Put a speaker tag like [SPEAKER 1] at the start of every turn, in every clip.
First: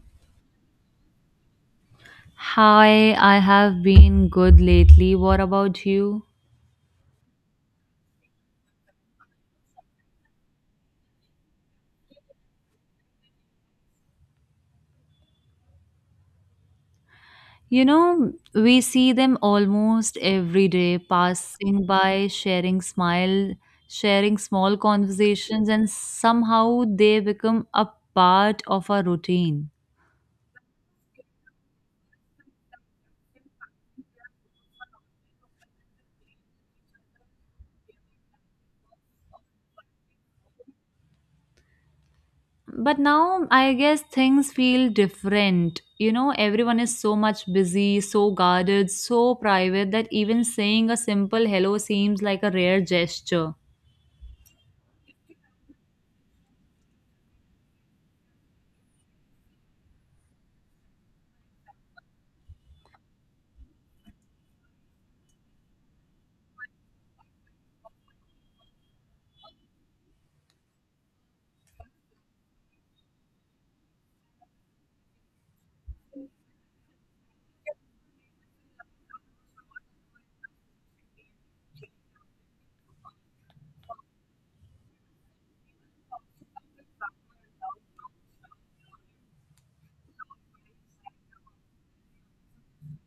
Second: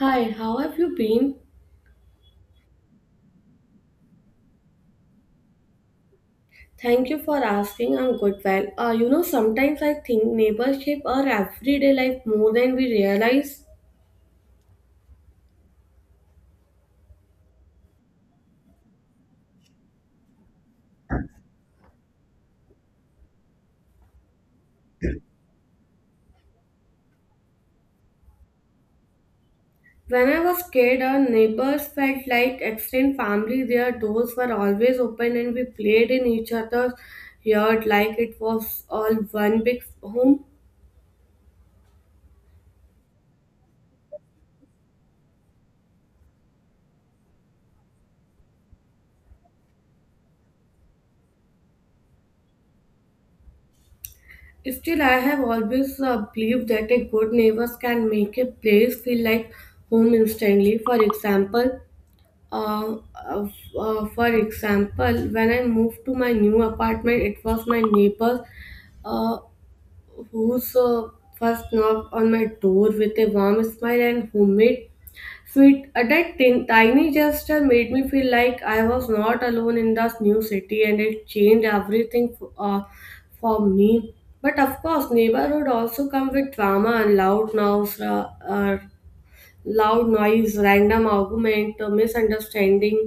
[SPEAKER 1] Hi, how have you been?
[SPEAKER 2] Hi, I have been good lately. What about you?
[SPEAKER 1] Thank you for asking. I'm good. Sometimes I think neighbors shape our everyday life more than we realize.
[SPEAKER 2] You know, we see them almost every day passing by, sharing smile, sharing small conversations, and somehow they become a part of our routine.
[SPEAKER 1] When I was kid, our neighbors felt like extended family. Their doors were always open, and we played in each other's yard like it was all one big home.
[SPEAKER 2] But now I guess things feel different. You know, everyone is so much busy, so guarded, so private that even saying a simple hello seems like a rare gesture.
[SPEAKER 1] Still, I have always believed that a good neighbors can make a place feel like home instantly. Uh, uh, for example, when I moved to my new apartment, it was my neighbor uh, who's first knocked on my door with a warm smile and homemade sweet. That tiny gesture made me feel like I was not alone in this new city, and it changed everything for me. But of course, neighborhood also come with drama and loud noise, random argument,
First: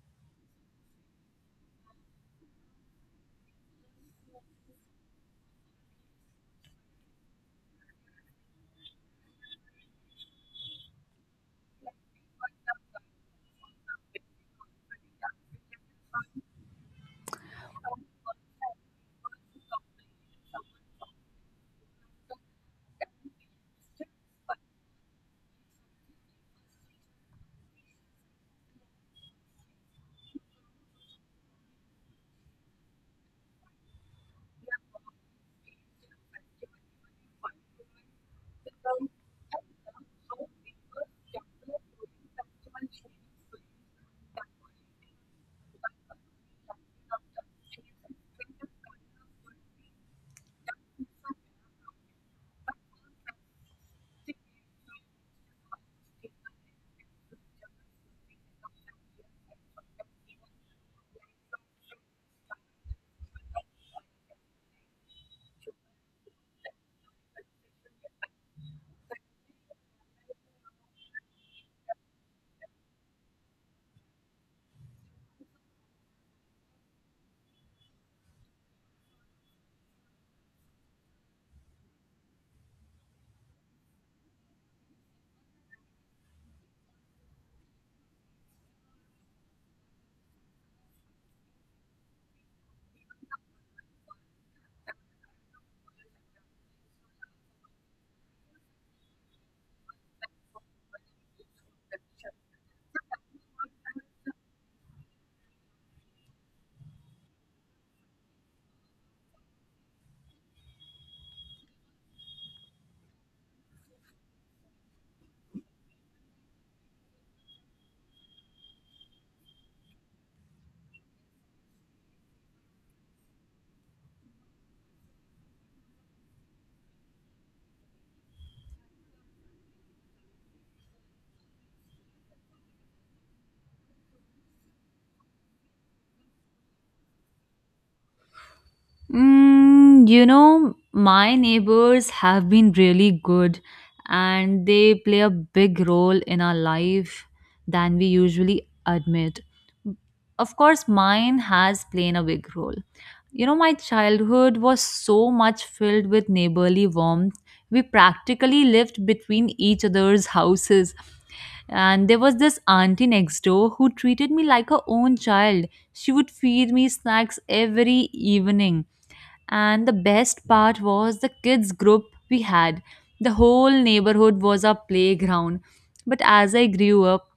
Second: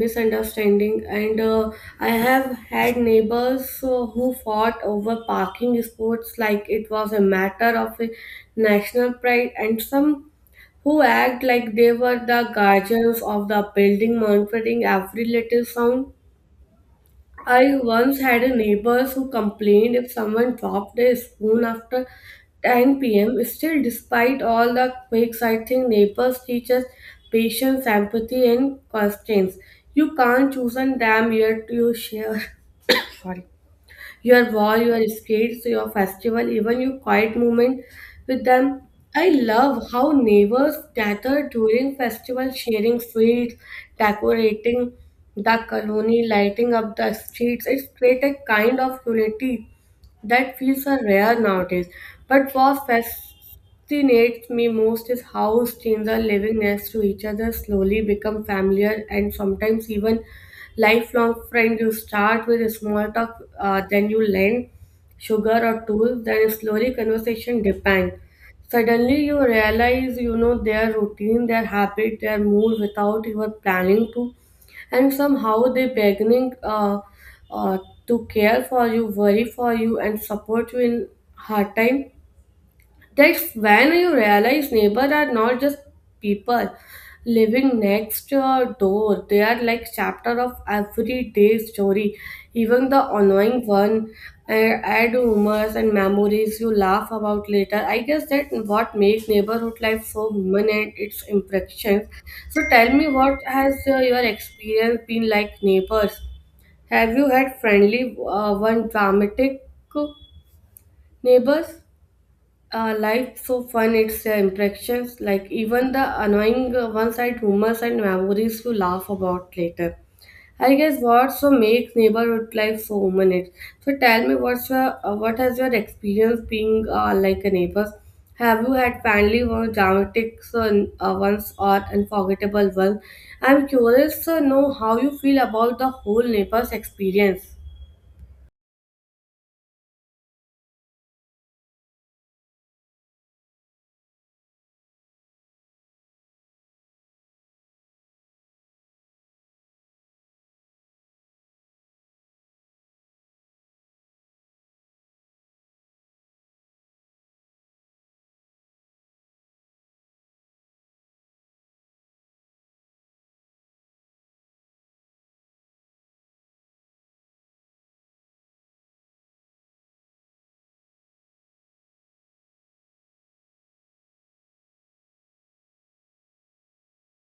[SPEAKER 1] misunderstanding and I have had neighbors who fought over parking sports like it was a matter of a national pride and some who act like they were the guardians of the building monitoring every little sound. I once had a neighbor who complained if someone dropped a spoon after 10 p.m. Still, despite all the quakes, I think neighbors teach us patience, empathy, and constraints. You can't choose a damn year to share your war, your skates, your festival, even your quiet moment with them. I love how neighbors gather during festival, sharing sweets, decorating the colony, lighting up the streets. It's create a kind of unity that feels are rare nowadays. But what fascinates me most is how strangers living next to each other, slowly become familiar, and sometimes even lifelong friends. You start with a small talk, then you lend sugar or tools, then slowly conversation depend. Suddenly you realize you know their routine, their habit, their mood without even planning to, and somehow they beginning uh, to care for you, worry for you, and support you in hard time. That's when you realize neighbors are not just people living next your door. They are like chapter of everyday story, even the annoying one. And add rumors and memories you laugh about later. I guess that what makes neighborhood life so human and its impressions. So tell me, what has your experience been like neighbors? Have you had friendly one dramatic neighbors? Life so fun it's impressions like even the annoying ones side rumors and memories you laugh about later. I guess what so makes neighborhood life so human it. So tell me what has your experience being like a neighbor. Have you had family or dramatic ones or unforgettable one? I'm curious to know how you feel about the whole neighbor's experience.
[SPEAKER 2] Mm, you know, my neighbors have been really good and they play a big role in our life than we usually admit. Of course, mine has played a big role. You know, my childhood was so much filled with neighborly warmth. We practically lived between each other's houses. And there was this auntie next door who treated me like her own child. She would feed me snacks every evening and the best part was the kids' group we had. The whole neighborhood was our playground. But as I grew up,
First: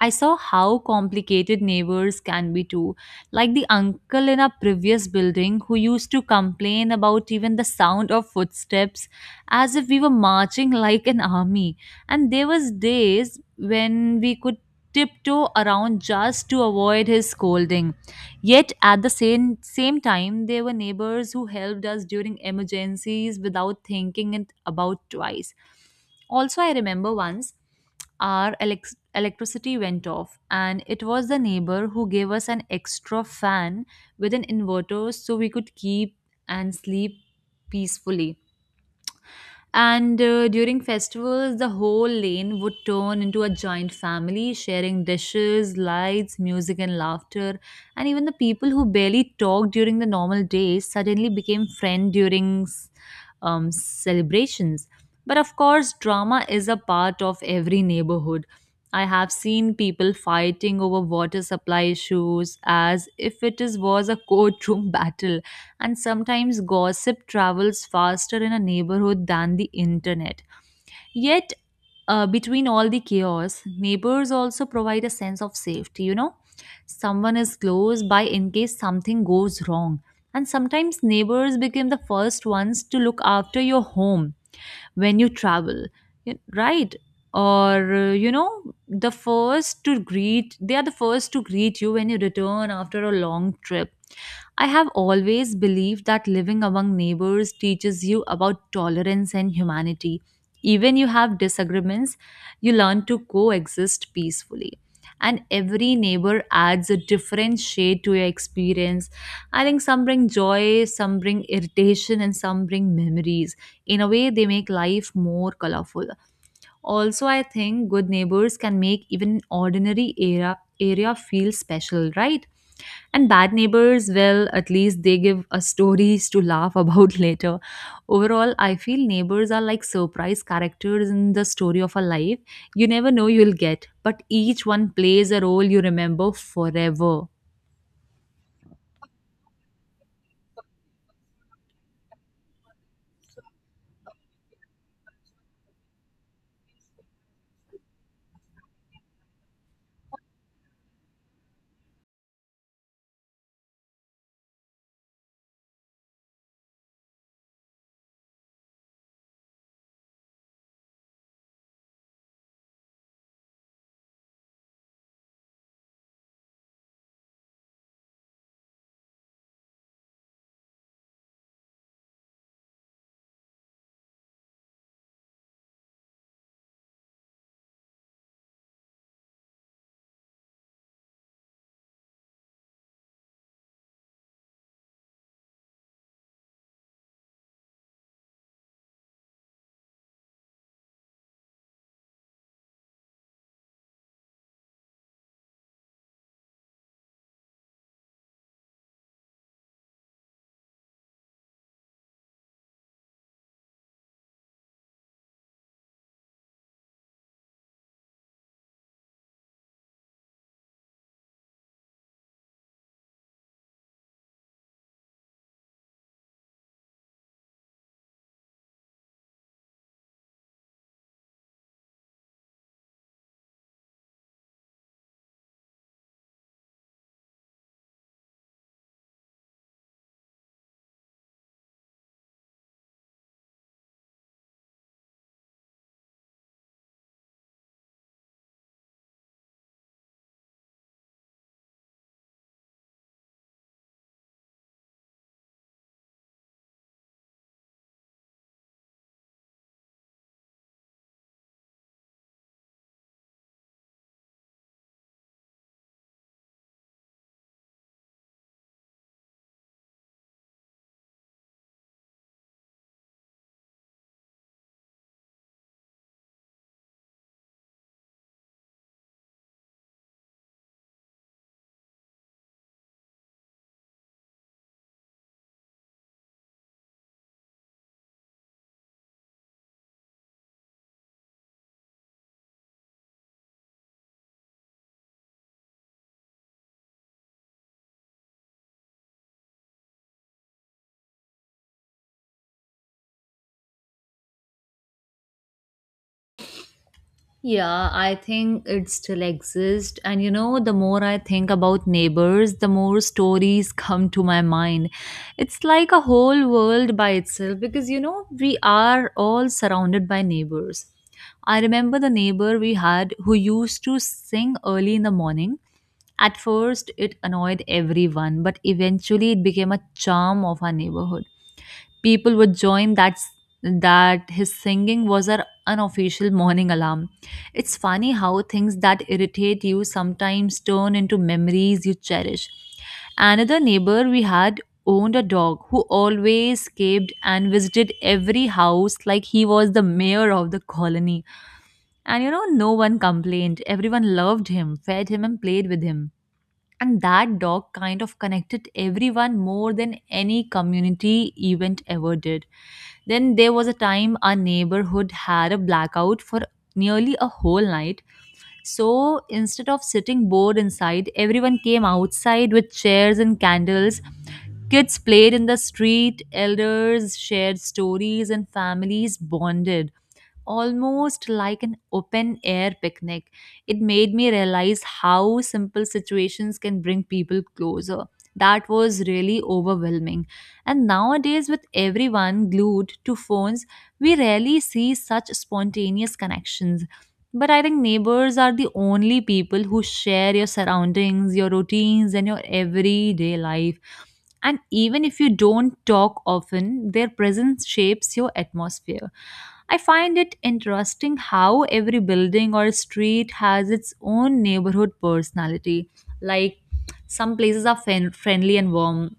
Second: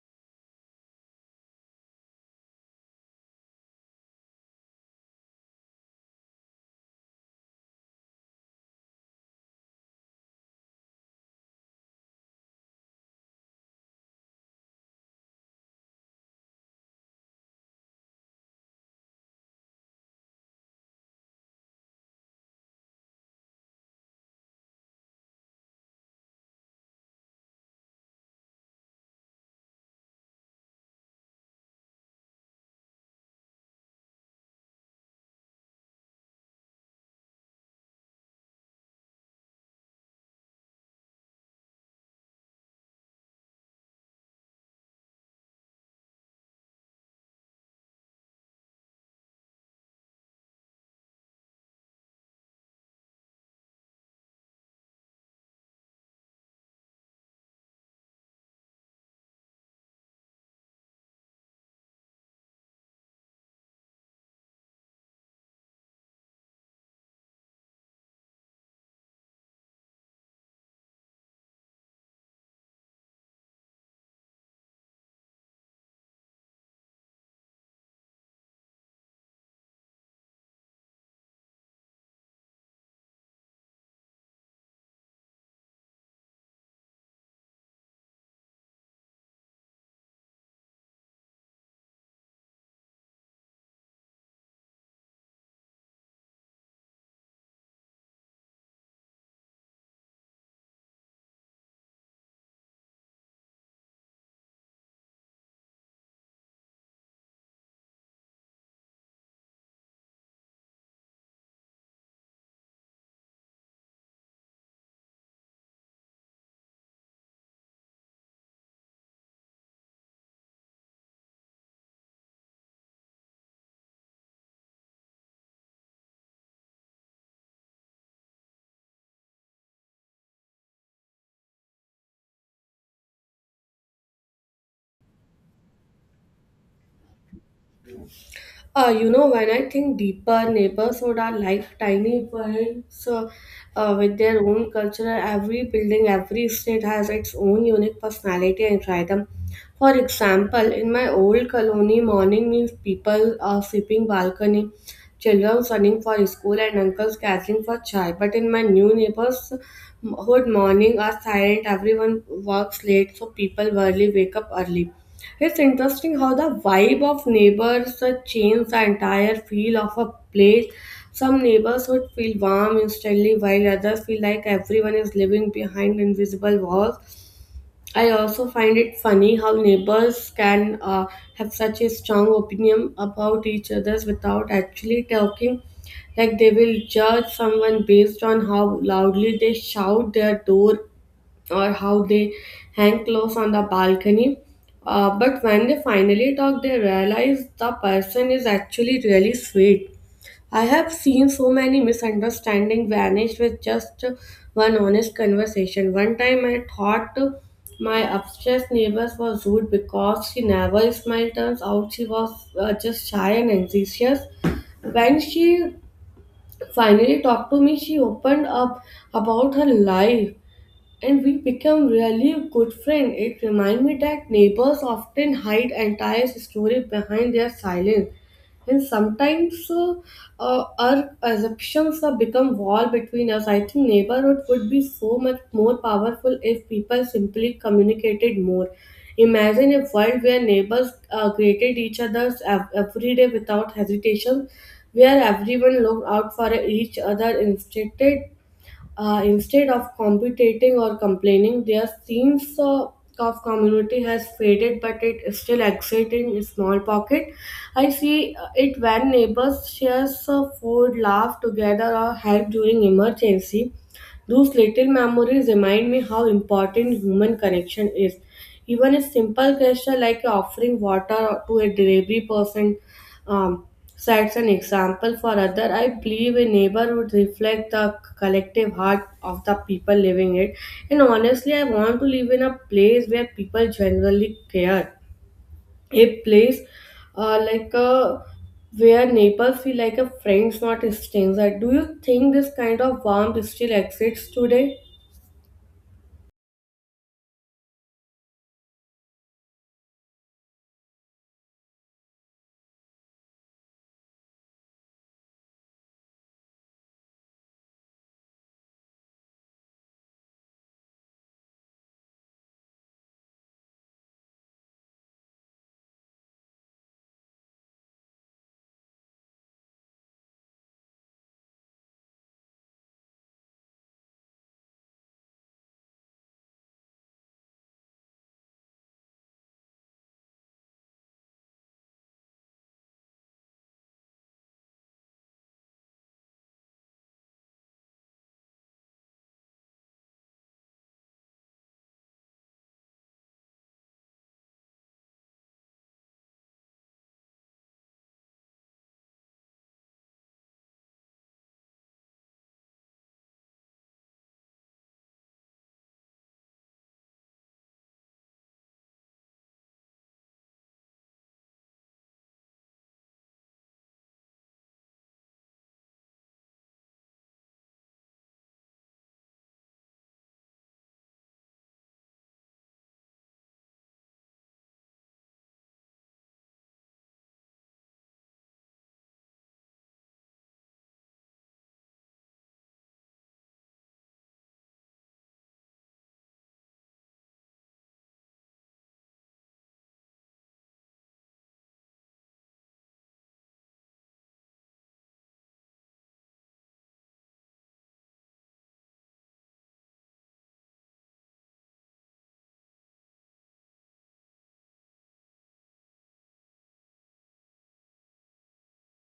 [SPEAKER 2] I saw how complicated neighbors can be too, like the uncle in our previous building who used to complain about even the sound of footsteps as if we were marching like an army. And there was days when we could tiptoe around just to avoid his scolding. Yet at the same time there were neighbors who helped us during emergencies without thinking it about twice. Also, I remember once our electricity went off, and it was the neighbor who gave us an extra fan with an inverter so we could keep and sleep peacefully. And during festivals, the whole lane would turn into a giant family, sharing dishes, lights, music, and laughter. And even the people who barely talked during the normal days suddenly became friends during celebrations. But of course, drama is a part of every neighborhood. I have seen people fighting over water supply issues as if it is, was a courtroom battle, and sometimes gossip travels faster in a neighborhood than the internet. Yet, between all the chaos, neighbors also provide a sense of safety, you know? Someone is close by in case something goes wrong. And sometimes neighbors become the first ones to look after your home when you travel, right, or you know, they are the first to greet you when you return after a long trip. I have always believed that living among neighbors teaches you about tolerance and humanity. Even you have disagreements, you learn to coexist peacefully, and every neighbor adds a different shade to your experience. I think some bring joy, some bring irritation, and some bring memories. In a way, they make life more colorful. Also, I think good neighbors can make even ordinary area feel special, right? And bad neighbors, well, at least they give us stories to laugh about later. Overall, I feel neighbors are like surprise characters in the story of a life. You never know you'll get, but each one plays a role you remember forever.
[SPEAKER 1] When I think deeper, neighborhood are like tiny worlds with their own culture. Every building, every street has its own unique personality and rhythm. For example, in my old colony, morning means people are sweeping balcony, children running for school, and uncles gathering for chai. But in my new neighborhood, morning are silent. Everyone works late, so people rarely wake up early. It's interesting how the vibe of neighbors change the entire feel of a place. Some neighbors would feel warm instantly, while others feel like everyone is living behind invisible walls. I also find it funny how neighbors can have such a strong opinion about each other's without actually talking. Like they will judge someone based on how loudly they shout their door or how they hang clothes on the balcony. But when they finally talk, they realize the person is actually really sweet. I have seen so many misunderstandings vanish with just one honest conversation. One time I thought my upstairs neighbor was rude because she never smiled. Turns out she was just shy and anxious. When she finally talked to me, she opened up about her life and we become really good friends. It reminds me that neighbors often hide entire story behind their silence, and sometimes our assumptions have become wall between us. I think neighborhood would be so much more powerful if people simply communicated more. Imagine a world where neighbors greeted each other every day without hesitation, where everyone looked out for each other instead of competing or complaining, their sense of community has faded, but it still exists in a small pocket. I see it when neighbors share food, laugh together, or help during emergency. Those little memories remind me how important human connection is. Even a simple gesture like offering water to a delivery person um, sets an example for other. I believe a neighborhood reflect the collective heart of the people living it, and honestly I want to live in a place where people generally care, a place like a where neighbors feel like a friends, not a stranger. Do you think this kind of warmth still exists today?
[SPEAKER 2] Yeah, I think it still exists. And you know, the more I think about neighbors, the more stories come to my mind. It's like a whole world by itself because, you know, we are all surrounded by neighbors. I remember the neighbor we had who used to sing early in the morning. At first, it annoyed everyone, but eventually, it became a charm of our neighborhood. People would join that his singing was our unofficial morning alarm. It's funny how things that irritate you sometimes turn into memories you cherish. Another neighbor we had owned a dog who always escaped and visited every house like he was the mayor of the colony. And you know, no one complained. Everyone loved him, fed him, and played with him. And that dog kind of connected everyone more than any community event ever did. Then there was a time our neighborhood had a blackout for nearly a whole night. So instead of sitting bored inside, everyone came outside with chairs and candles. Kids played in the street, elders shared stories, and families bonded almost like an open air picnic. It made me realize how simple situations can bring people closer. That was really overwhelming. And nowadays, with everyone glued to phones, we rarely see such spontaneous connections. But I think neighbors are the only people who share your surroundings, your routines, and your everyday life. And even if you don't talk often, their presence shapes your atmosphere. I find it interesting how every building or street has its own neighborhood personality. Like, some places are friendly and warm,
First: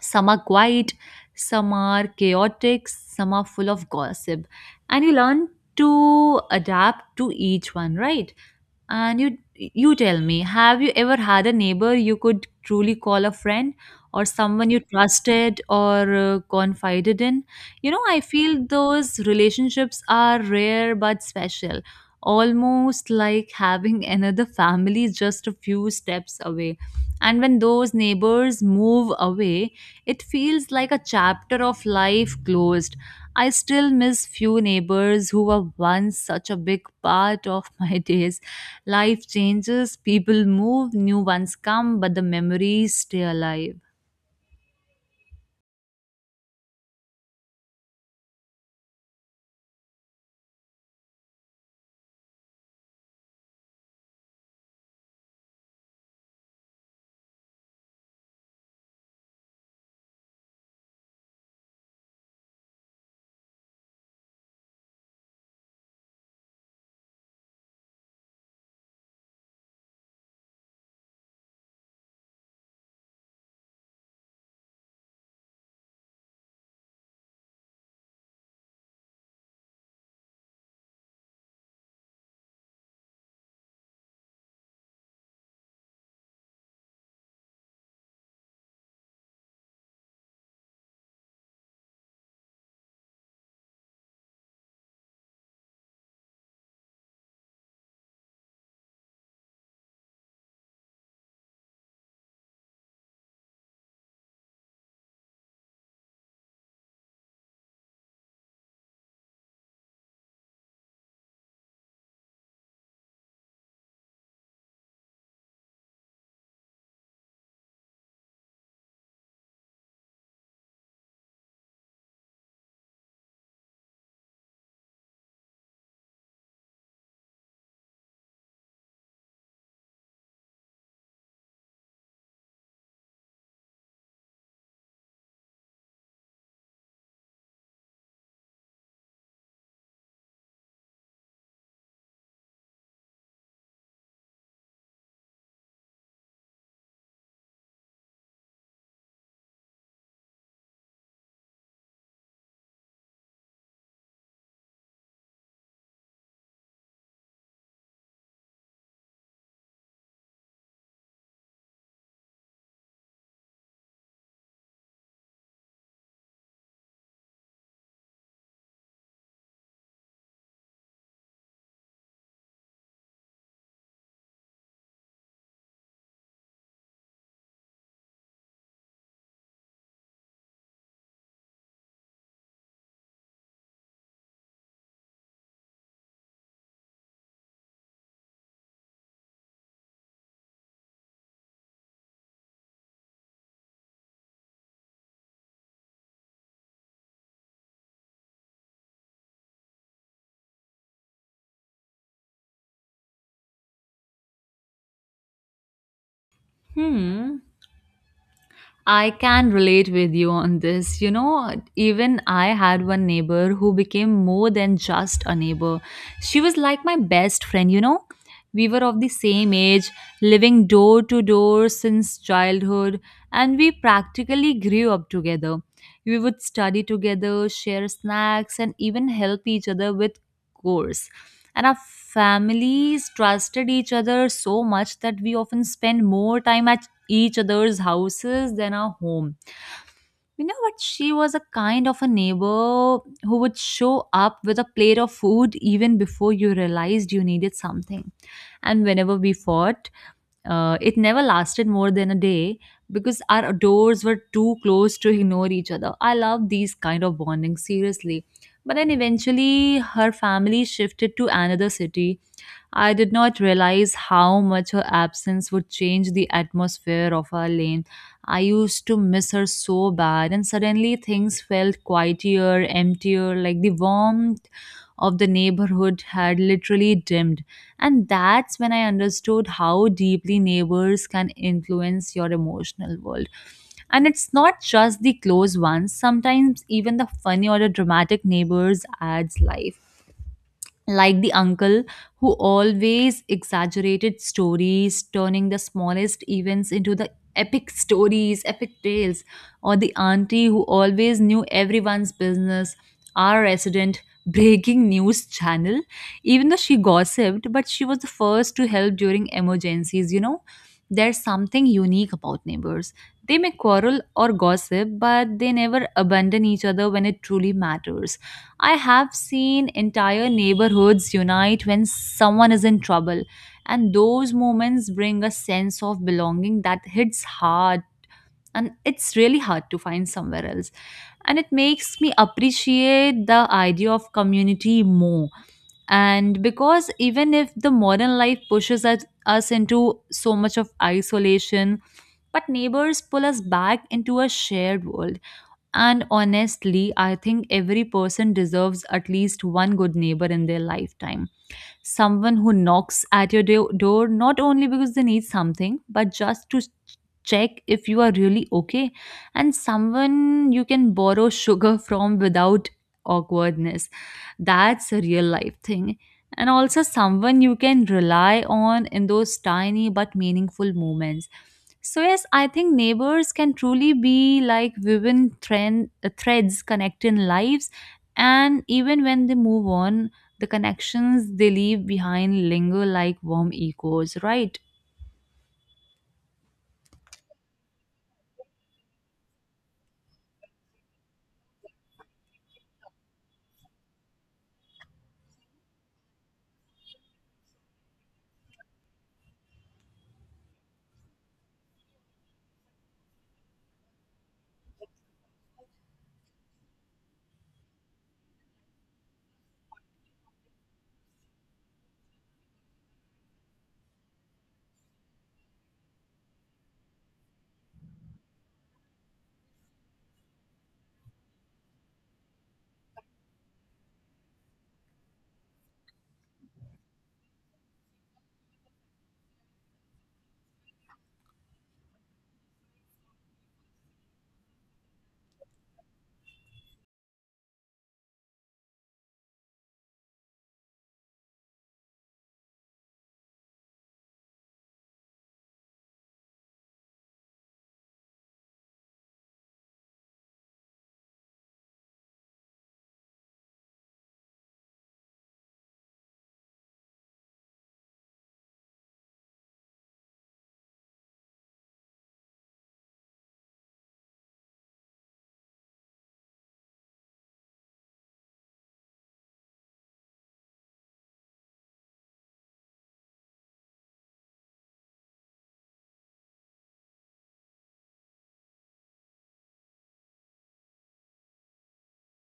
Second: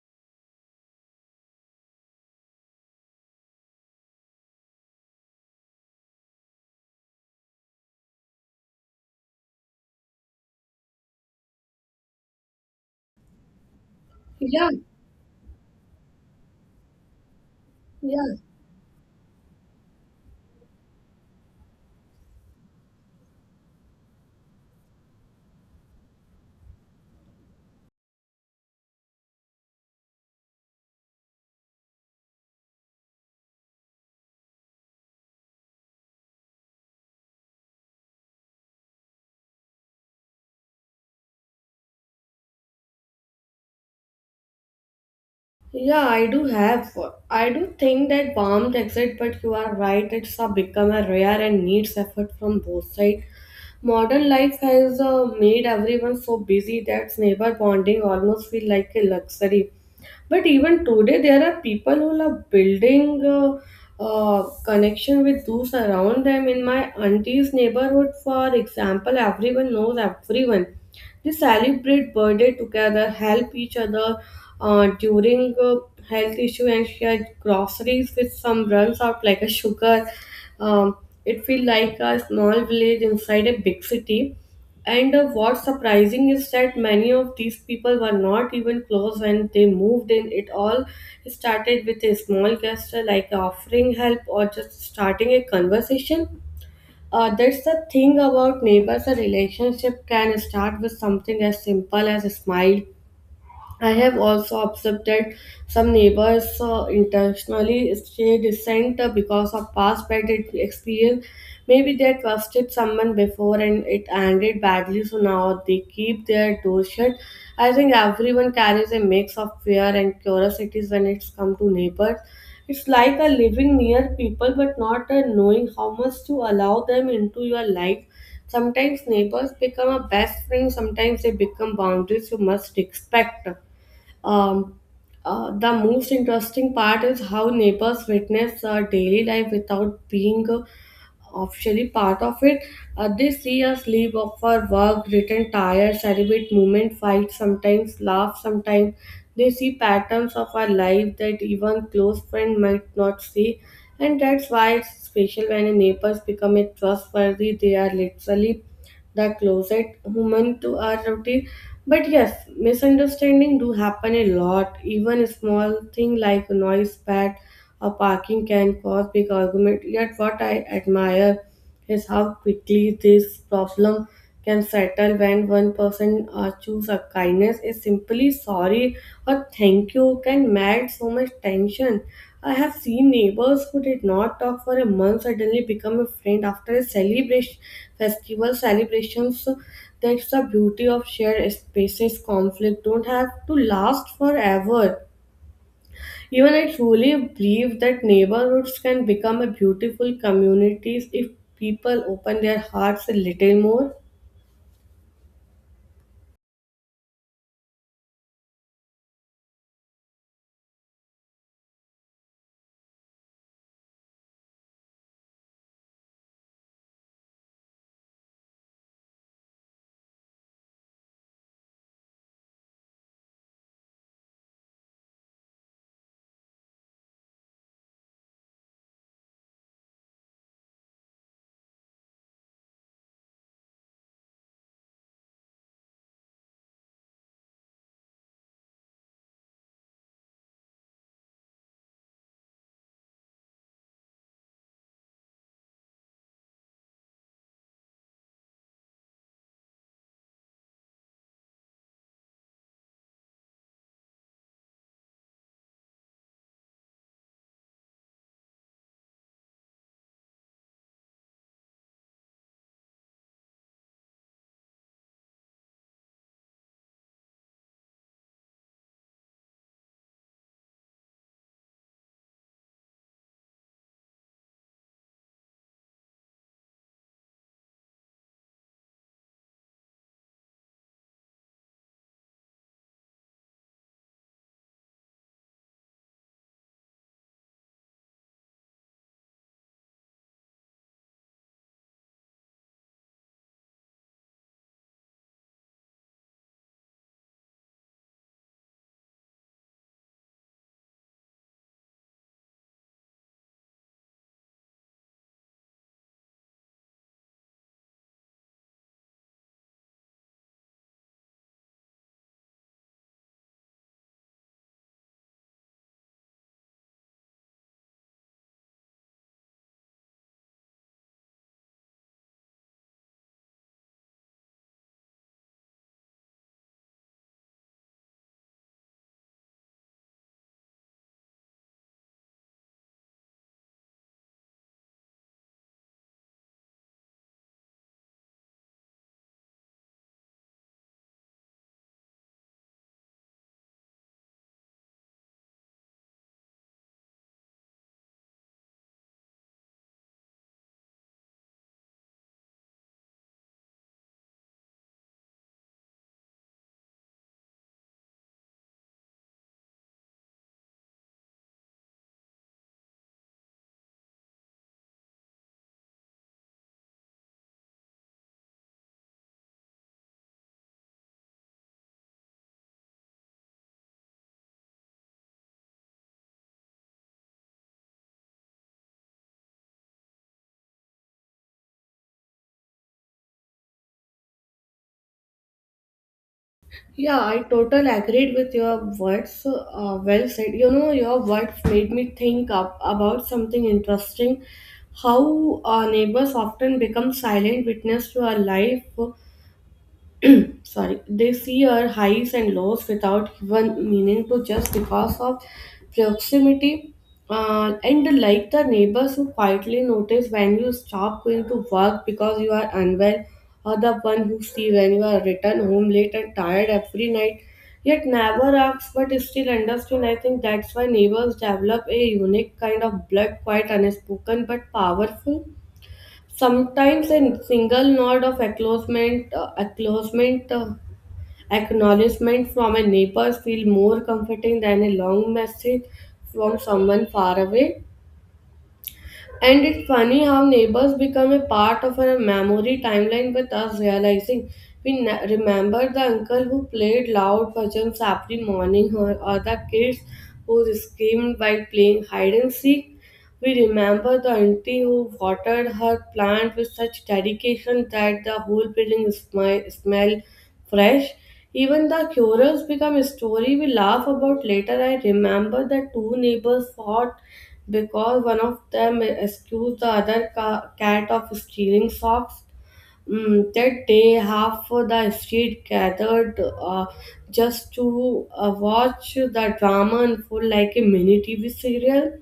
[SPEAKER 2] some are quiet, some are chaotic, some are full of gossip. And you learn to adapt to each one, right? And you tell me, have you ever had a neighbor you could truly call a friend, or someone
[SPEAKER 1] Yeah.
[SPEAKER 2] you trusted or confided in? You know, I
[SPEAKER 1] Yeah.
[SPEAKER 2] feel those relationships are rare but special, almost like having another family just a few steps away. And when those neighbors move away, it feels like a chapter of life closed. I still miss few neighbors who were once such a big part of my days. Life changes, people move, new ones come, but the memories stay alive.
[SPEAKER 1] Yeah, I do have. I do think that warmth exists, but you are right, it's a become a rare and needs effort from both sides. Modern life has made everyone so busy that neighbor bonding almost feel like a luxury. But even today, there are people who are building connection with those around them. In my auntie's neighborhood, for example, everyone knows everyone. They celebrate birthday together, help each other during health issue, and share groceries with some runs out like a sugar. Um, it feels like a small village inside a big city. And what's surprising is that many of these people were not even close when they moved in. It all started with a small gesture like offering help or just starting a conversation. That's the thing about neighbors. A relationship can start with something as simple as a smile. I have also observed that some neighbors intentionally stay distant because of past bad experience. Maybe they trusted someone before and it ended badly, so now they keep their door shut. I think everyone carries a mix of fear and curiosities when it's come to neighbors. It's like a living near people but not a knowing how much to allow them into your life. Sometimes neighbors become a best friend, sometimes they become boundaries you must respect. Um, the most interesting part is how neighbors witness daily life without being officially part of it. They see us leave of for work, return tired, celebrate moment, fight sometimes, laugh sometimes. They see patterns of our life that even close friend might not see, and that's why it's special when a neighbors become a trustworthy. They are literally that closet human to our routine. But yes, misunderstanding do happen a lot. Even a small thing like a noise pad or parking can cause big argument. Yet what I admire is how quickly this problem can settle when one person choose a kindness is simply sorry or thank you can melt so much tension. I have seen neighbors who did not talk for a month suddenly become a friend after a celebration, festival celebrations. That's the beauty of shared spaces, conflict don't have to last forever. Even I truly believe that neighborhoods can become a beautiful communities if people open their hearts a little more.
[SPEAKER 2] Hmm. I can relate with you on this. You know, even I had one neighbor who became more than just a neighbor. She was like my best friend, you know. We were of the same age, living door to door since childhood, and we practically grew up together. We would study together, share snacks, and even help each other with chores. And our families trusted each other so much that we often spend more time at each other's houses than our home. You know what? She was a kind of a neighbor who would show up with a plate of food even before you realized you needed something. And whenever we fought, it never lasted more than a day because our doors were too close to ignore each other. I love these kind of bonding, seriously. But then eventually, her family shifted to another city. I did not realize how much her absence would change the atmosphere of our lane. I used to miss her so bad, and suddenly things felt quieter, emptier, like the warmth of the neighborhood had literally dimmed. And that's when I understood how deeply neighbors can influence your emotional world. And it's not just the close ones, sometimes even the funny or the dramatic neighbors adds life, like the uncle who always exaggerated stories, turning the smallest events into the epic tales, or the auntie who always knew everyone's business, our resident breaking news channel. Even though she gossiped, but she was the first to help during emergencies, you know. There's something unique about neighbors. They may quarrel or gossip, but they never abandon each other when it truly matters. I have seen entire neighborhoods unite when someone is in trouble, and those moments bring a sense of belonging that hits hard, and it's really hard to find somewhere else. And it makes me appreciate the idea of community more. And because even if the modern life pushes us into so much of isolation, but neighbors pull us back into a shared world. And honestly, I think every person deserves at least one good neighbor in their lifetime. Someone who knocks at your door not only because they need something, but just to check if you are really okay, and someone you can borrow sugar from without awkwardness. That's a real life thing. And also, someone you can rely on in those tiny but meaningful moments. So, yes, I think neighbors can truly be like threads connecting lives. And even when they move on, the connections they leave behind linger like warm echoes, right?
[SPEAKER 1] Yeah, I totally agreed with your words. Well said. You know, your words made me think up about something interesting. How our neighbors often become silent witness to our life, sorry, they see our highs and lows without even meaning to just because of proximity, and like the neighbors who quietly notice when you stop going to work because you are unwell, or the one who see when you are return home late and tired every night, yet never asks but is still understood. I think that's why neighbors develop a unique kind of blood, quite unspoken but powerful. Sometimes a single nod of acknowledgement from a neighbor feels more comforting than a long message from someone far away. And it's funny how neighbors become a part of our memory timeline. With us realizing, we remember the uncle who played loud bhajans every morning, or the kids who screamed while playing hide and seek. We remember the auntie who watered her plant with such dedication that the whole building smelled fresh. Even the quarrels become a story we laugh about later. I remember the two neighbors fought because one of them accused the other cat of stealing socks. That day, half of the street gathered just to watch the drama unfold like a mini TV serial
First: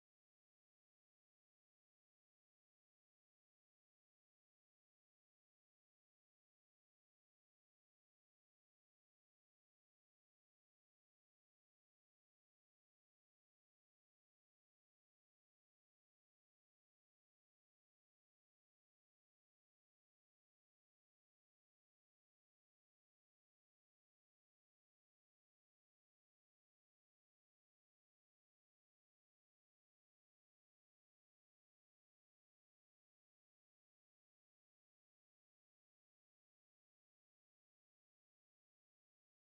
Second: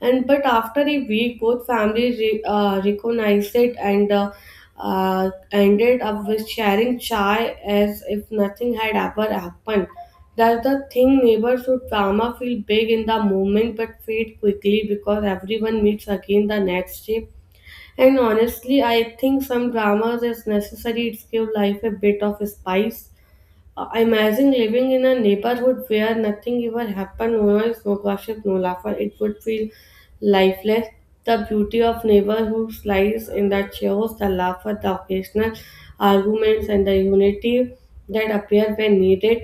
[SPEAKER 1] and but after a week both families recognized it and ended up with sharing chai as if nothing had ever happened. That's the thing, neighborhood drama feel big in the moment but fade quickly because everyone meets again the next day. And honestly I think some dramas is necessary, it give life a bit of spice. Imagine living in a neighborhood where nothing ever happened, no noise, no gossip, no laughter. It would feel lifeless. The beauty of neighborhoods lies in the chaos, the laughter, the occasional arguments, and the unity that appear when needed.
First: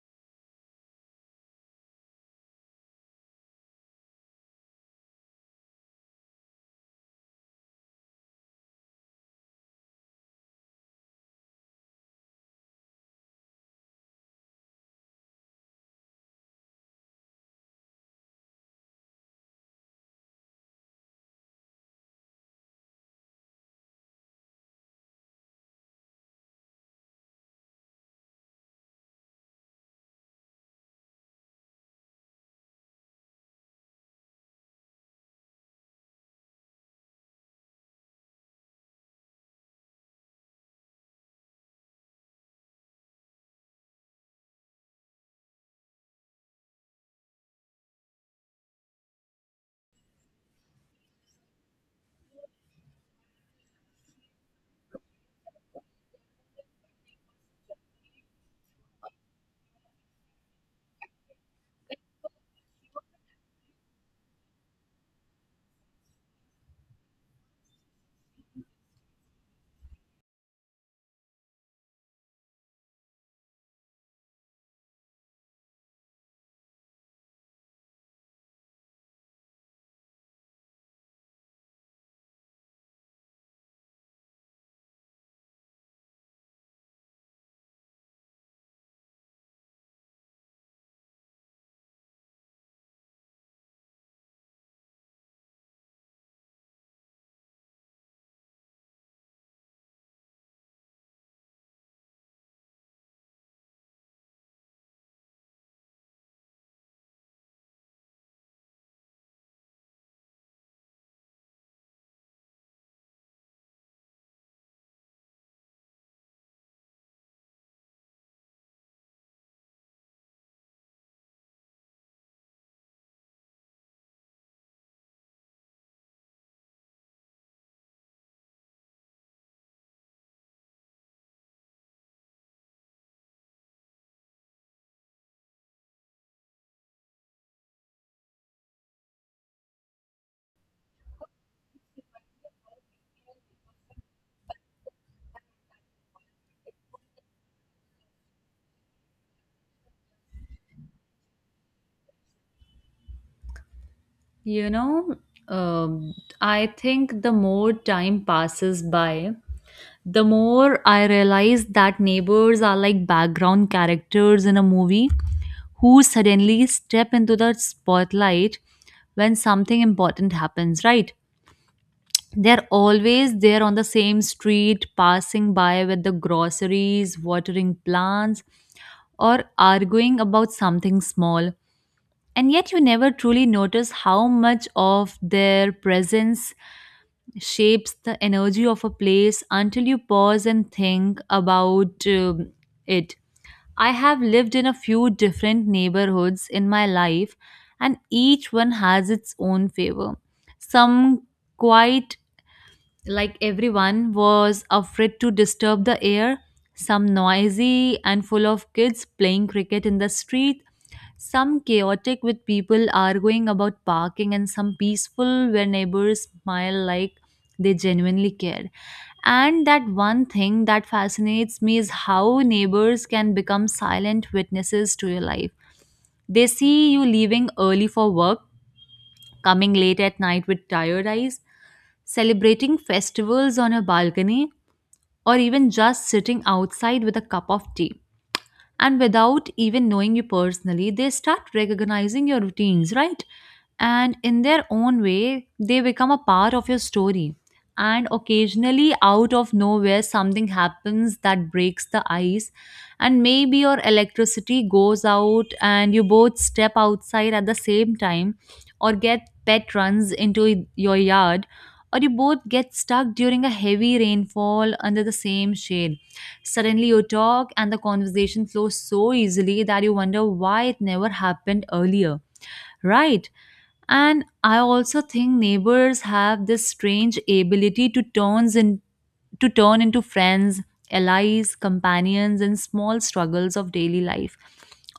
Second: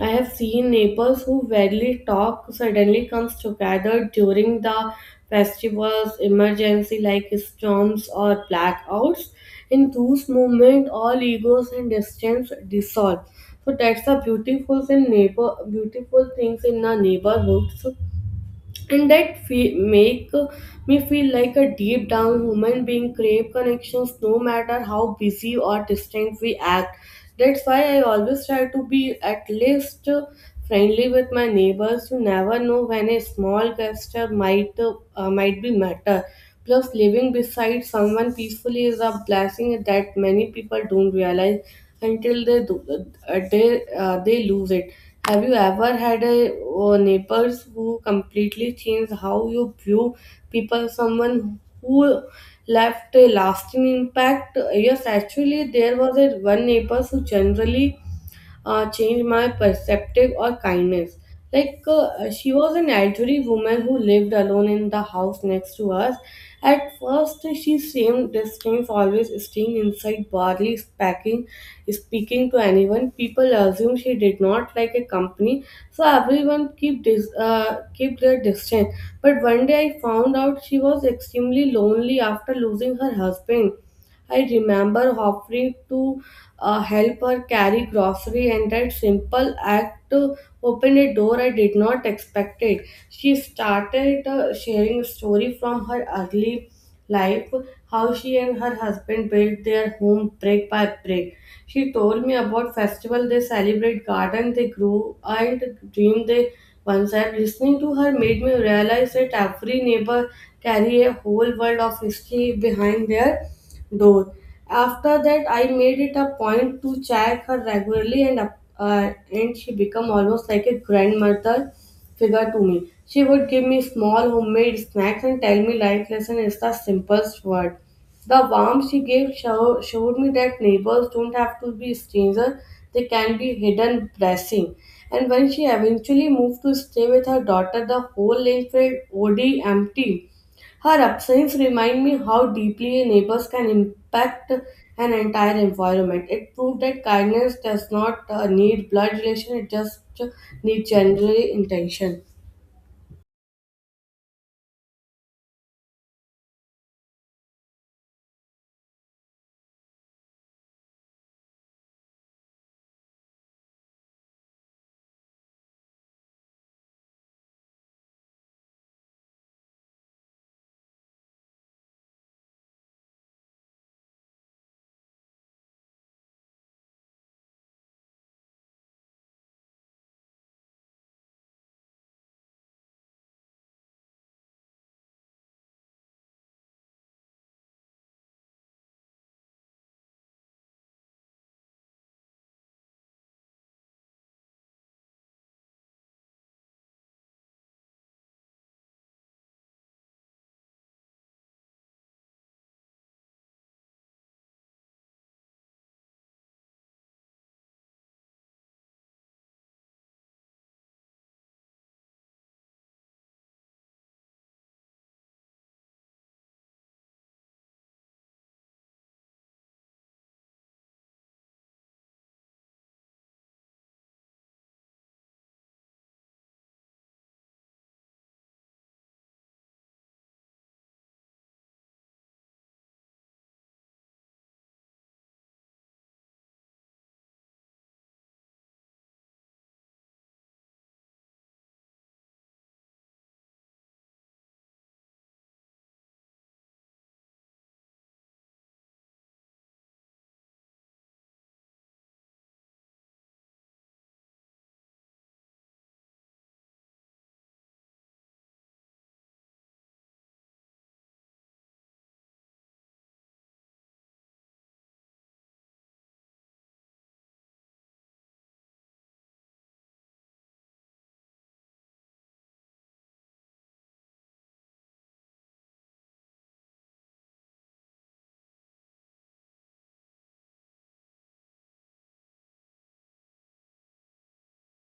[SPEAKER 1] I have seen Naples who rarely talk suddenly comes together during the festivals, emergency like storms or blackouts. In those moments, all egos and distance dissolve. So that's the beautiful thing, neighbor, beautiful things in the neighborhood. So, and make me feel like a deep down human being crave connections no matter how busy or distant we act. That's why I always try to be at least friendly with my neighbors. You never know when a small gesture might be matter. Plus, living beside someone peacefully is a blessing that many people don't realize until they do, they lose it. Have you ever had a neighbors who completely changed how you view people? Someone who left a lasting impact. Yes, actually, there was a one neighbor who generally changed my perspective or kindness. She was an elderly woman who lived alone in the house next to us. At first, she seemed distant, always staying inside, barely speaking, speaking to anyone. People assumed she did not like a company, so everyone keep their distance. But one day, I found out she was extremely lonely after losing her husband. I remember offering to help her carry grocery, and that simple act opened a door I did not expect it. She started sharing a story from her early life, how she and her husband built their home brick by brick. She told me about festival they celebrate, garden they grew, and dream they once had. Listening to her made me realize that every neighbor carry a whole world of history behind their door. After that, I made it a point to check her regularly, and and she became almost like a grandmother figure to me. She would give me small homemade snacks and tell me life lesson is the simplest word. The warmth she showed me that neighbors don't have to be strangers; they can be hidden blessing. And when she eventually moved to stay with her daughter, the whole lane felt oddly empty. Her upsides remind me how deeply neighbors can impact an entire environment. It proved that kindness does not need blood relation, it just needs general intention.
[SPEAKER 2] You know, um, I think the more time passes by, the more I realize that neighbors are like background characters in a movie who suddenly step into the spotlight when something important happens, right? They're always there on the same street, passing by with the groceries, watering plants, or arguing about something small. And yet, you never truly notice how much of their presence shapes the energy of a place until you pause and think about it. I have lived in a few different neighborhoods in my life, and each one has its own favor. Some quite, like everyone was afraid to disturb the air, some noisy and full of kids playing cricket in the street. Some chaotic with people arguing about parking, and some peaceful where neighbors smile like they genuinely care. And that one thing that fascinates me is how neighbors can become silent witnesses to your life. They see you leaving early for work, coming late at night with tired eyes, celebrating festivals on a balcony, or even just sitting outside with a cup of tea. And without even knowing you personally, they start recognizing your routines, right? And in their own way they become a part of your story. And occasionally, out of nowhere, something happens that breaks the ice. And maybe your electricity goes out and you both step outside at the same time, or get pet runs into your yard, or you both get stuck during a heavy rainfall under the same shade. Suddenly you talk and the conversation flows so easily that you wonder why it never happened earlier, right? And I also think neighbors have this strange ability to turn into friends, allies, companions in small struggles of daily life.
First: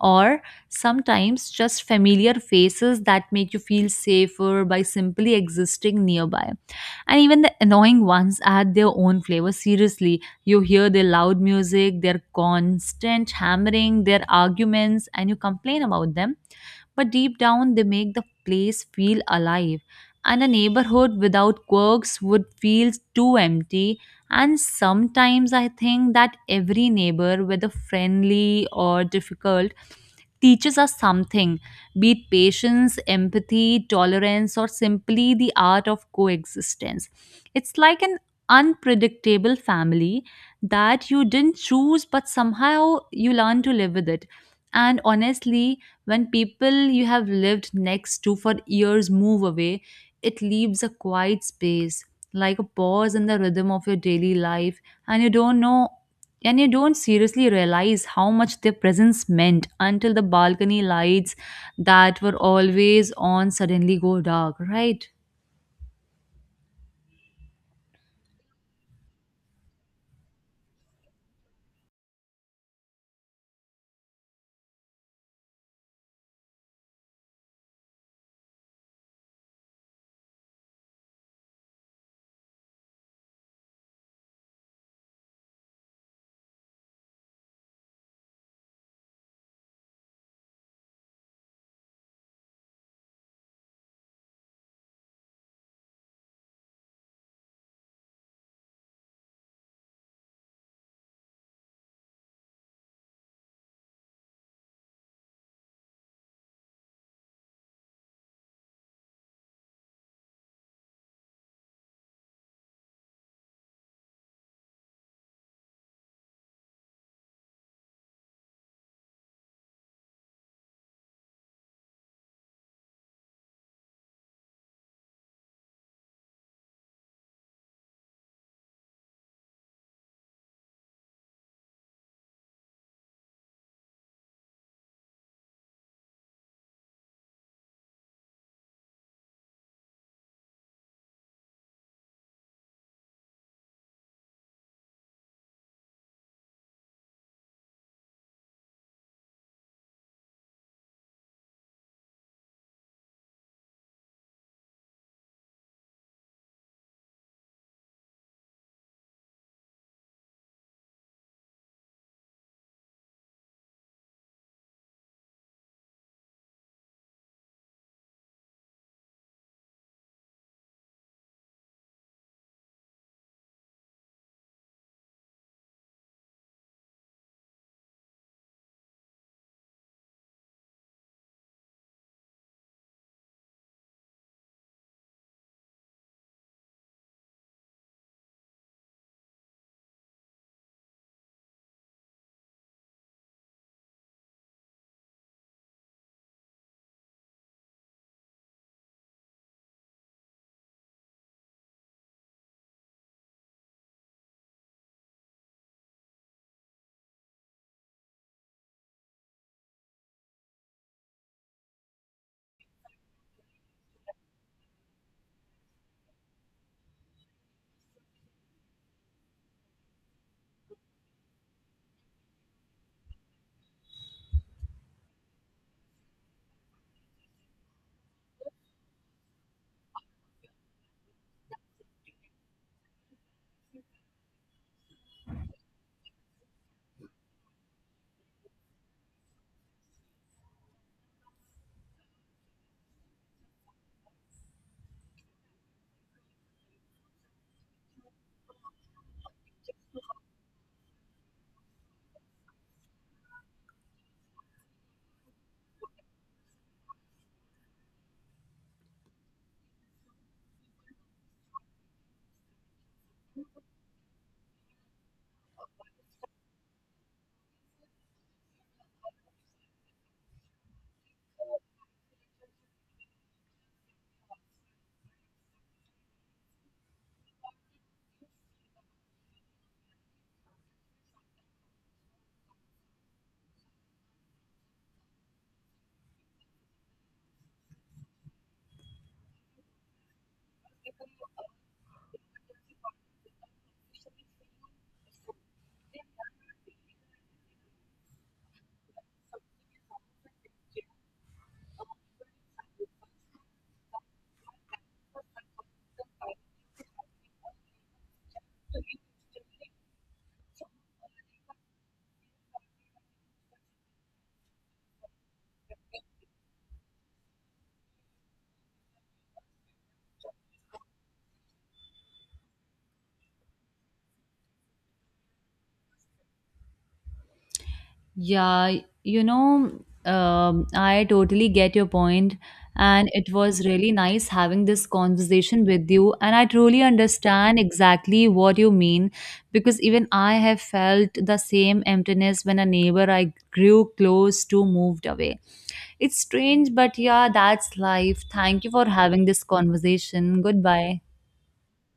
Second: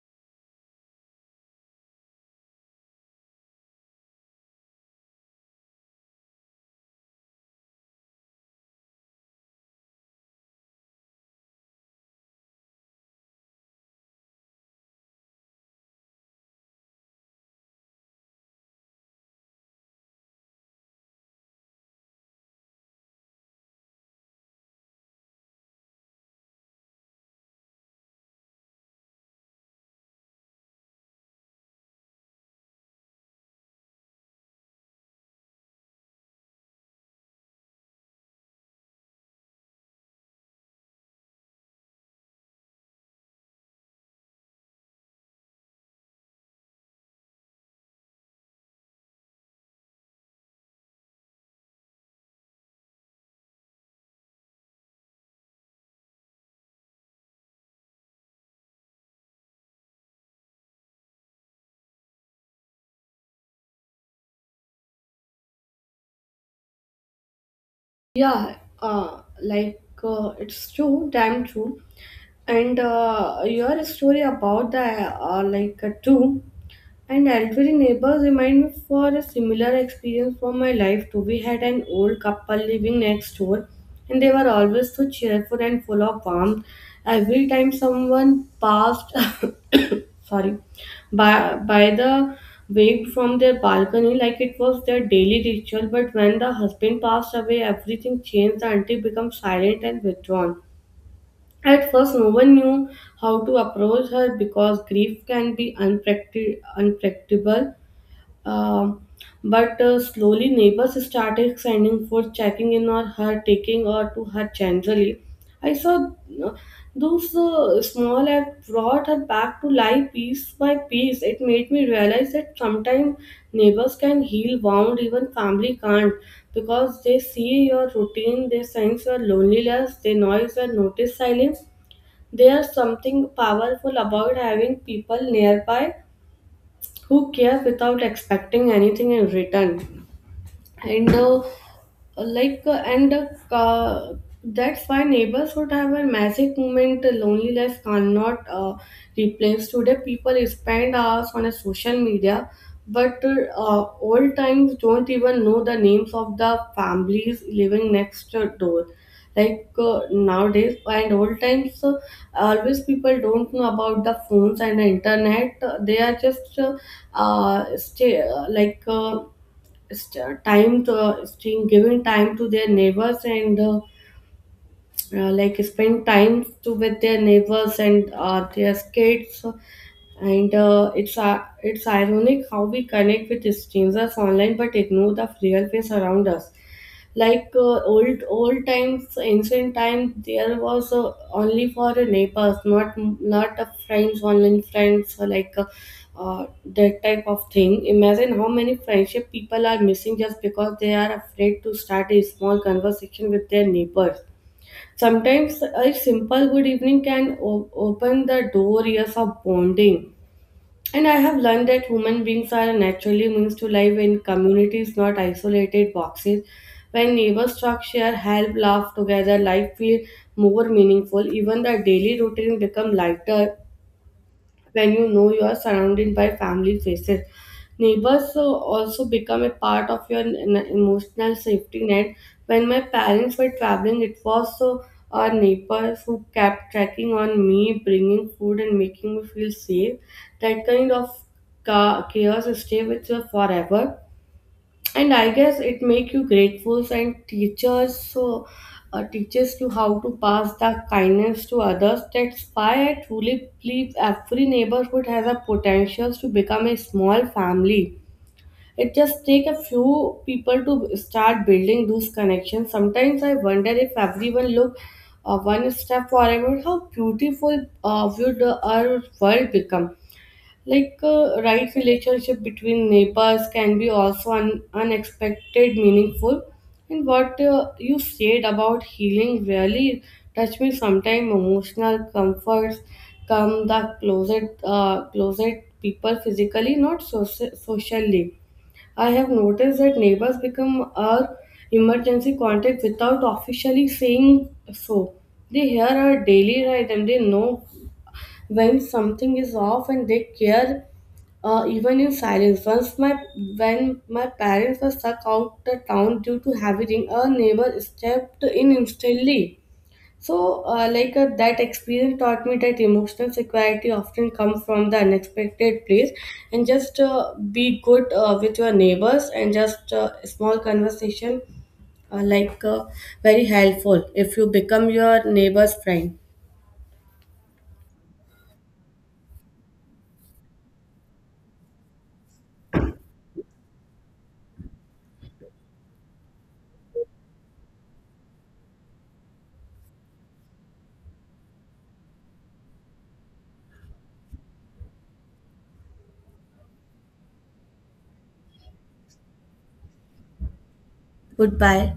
[SPEAKER 2] Or sometimes just familiar faces that make you feel safer by simply existing nearby. And even the annoying ones add their own flavor. Seriously, you hear their loud music, their constant hammering, their arguments, and you complain about them. But deep down, they make the place feel alive. And a neighborhood without quirks would feel too empty. And sometimes I think that every neighbor, whether friendly or difficult, teaches us something, be it patience, empathy, tolerance, or simply the art of coexistence. It's like an unpredictable family that you didn't choose, but somehow you learn to live with it. And honestly, when people you have lived next to for years move away, it leaves a quiet space, like a pause in the rhythm of your daily life, and you don't seriously realize how much their presence meant until the balcony lights that were always on suddenly go dark, right?
[SPEAKER 1] Yeah, it's true, damn true. And your story about the too. And elderly neighbors remind me for a similar experience from my life too. We had an old couple living next door, and they were always so cheerful and full of warmth. Every time someone passed, sorry, by the waved from their balcony like it was their daily ritual. But when the husband passed away, everything changed. The auntie became silent and withdrawn. At first, no one knew how to approach her because grief can be unpredictable. Um, but uh, slowly neighbors started sending food, checking in on her, taking her to her generally. I saw uh, those small acts brought her back to life piece by piece. It made me realize that sometimes neighbors can heal wound, even family can't, because they see your routine, they sense your loneliness, they noise and notice silence. There's something powerful about having people nearby who cares without expecting anything in return. And uh, and uh, that's why neighborhood have a magic moment loneliness cannot replace. Today people spend hours on a social media, but old times don't even know the names of the families living next door. Nowadays and old times always, people don't know about the phones and the internet, they are just stay, like st- time to, staying- giving time to their neighbors and spend time to with their neighbors and their kids, and it's ironic how we connect with strangers online but ignore the real face around us. Old times, ancient times, there was only for the neighbors, not the friends online, friends or that type of thing. Imagine how many friendship people are missing just because they are afraid to start a small conversation with their neighbors. Sometimes a simple good evening can open the door years of bonding. And I have learned that human beings are naturally means to live in communities, not isolated boxes. When neighbors talk, share, help, laugh together, life feels more meaningful. Even the daily routine become lighter when you know you are surrounded by family faces. Neighbors also become a part of your emotional safety net. When my parents were traveling, it was so our neighbors who kept checking on me, bringing food and making me feel safe. That kind of chaos stay with you forever, and I guess it make you grateful and teachers so teaches you how to pass the kindness to others. That's why I truly believe every neighborhood has a potential to become a small family. It just take a few people to start building those connections. Sometimes I wonder if everyone look one step forward, how beautiful would our world become. Right, relationship between neighbors can be also unexpected, meaningful. And what you said about healing really touched me. Sometimes emotional comforts closet people physically, not socially. I have noticed that neighbors become our emergency contact without officially saying so. They hear our daily rhythm. They know when something is off and they care, even in silence. Once my When my parents were stuck out the town due to heavy rain, a neighbor stepped in instantly. So, that experience taught me that emotional security often comes from the unexpected place, and just be good with your neighbors, and just small conversation, uh, like uh, very helpful if you become your neighbor's friend.
[SPEAKER 2] Yeah, you know, I totally get your point, and it was really nice having this conversation with you. And I truly understand exactly what you mean because even I have felt the same emptiness when a neighbor I grew close to moved away. It's strange, but yeah, that's life. Thank you for having this conversation. Goodbye.
[SPEAKER 1] Goodbye.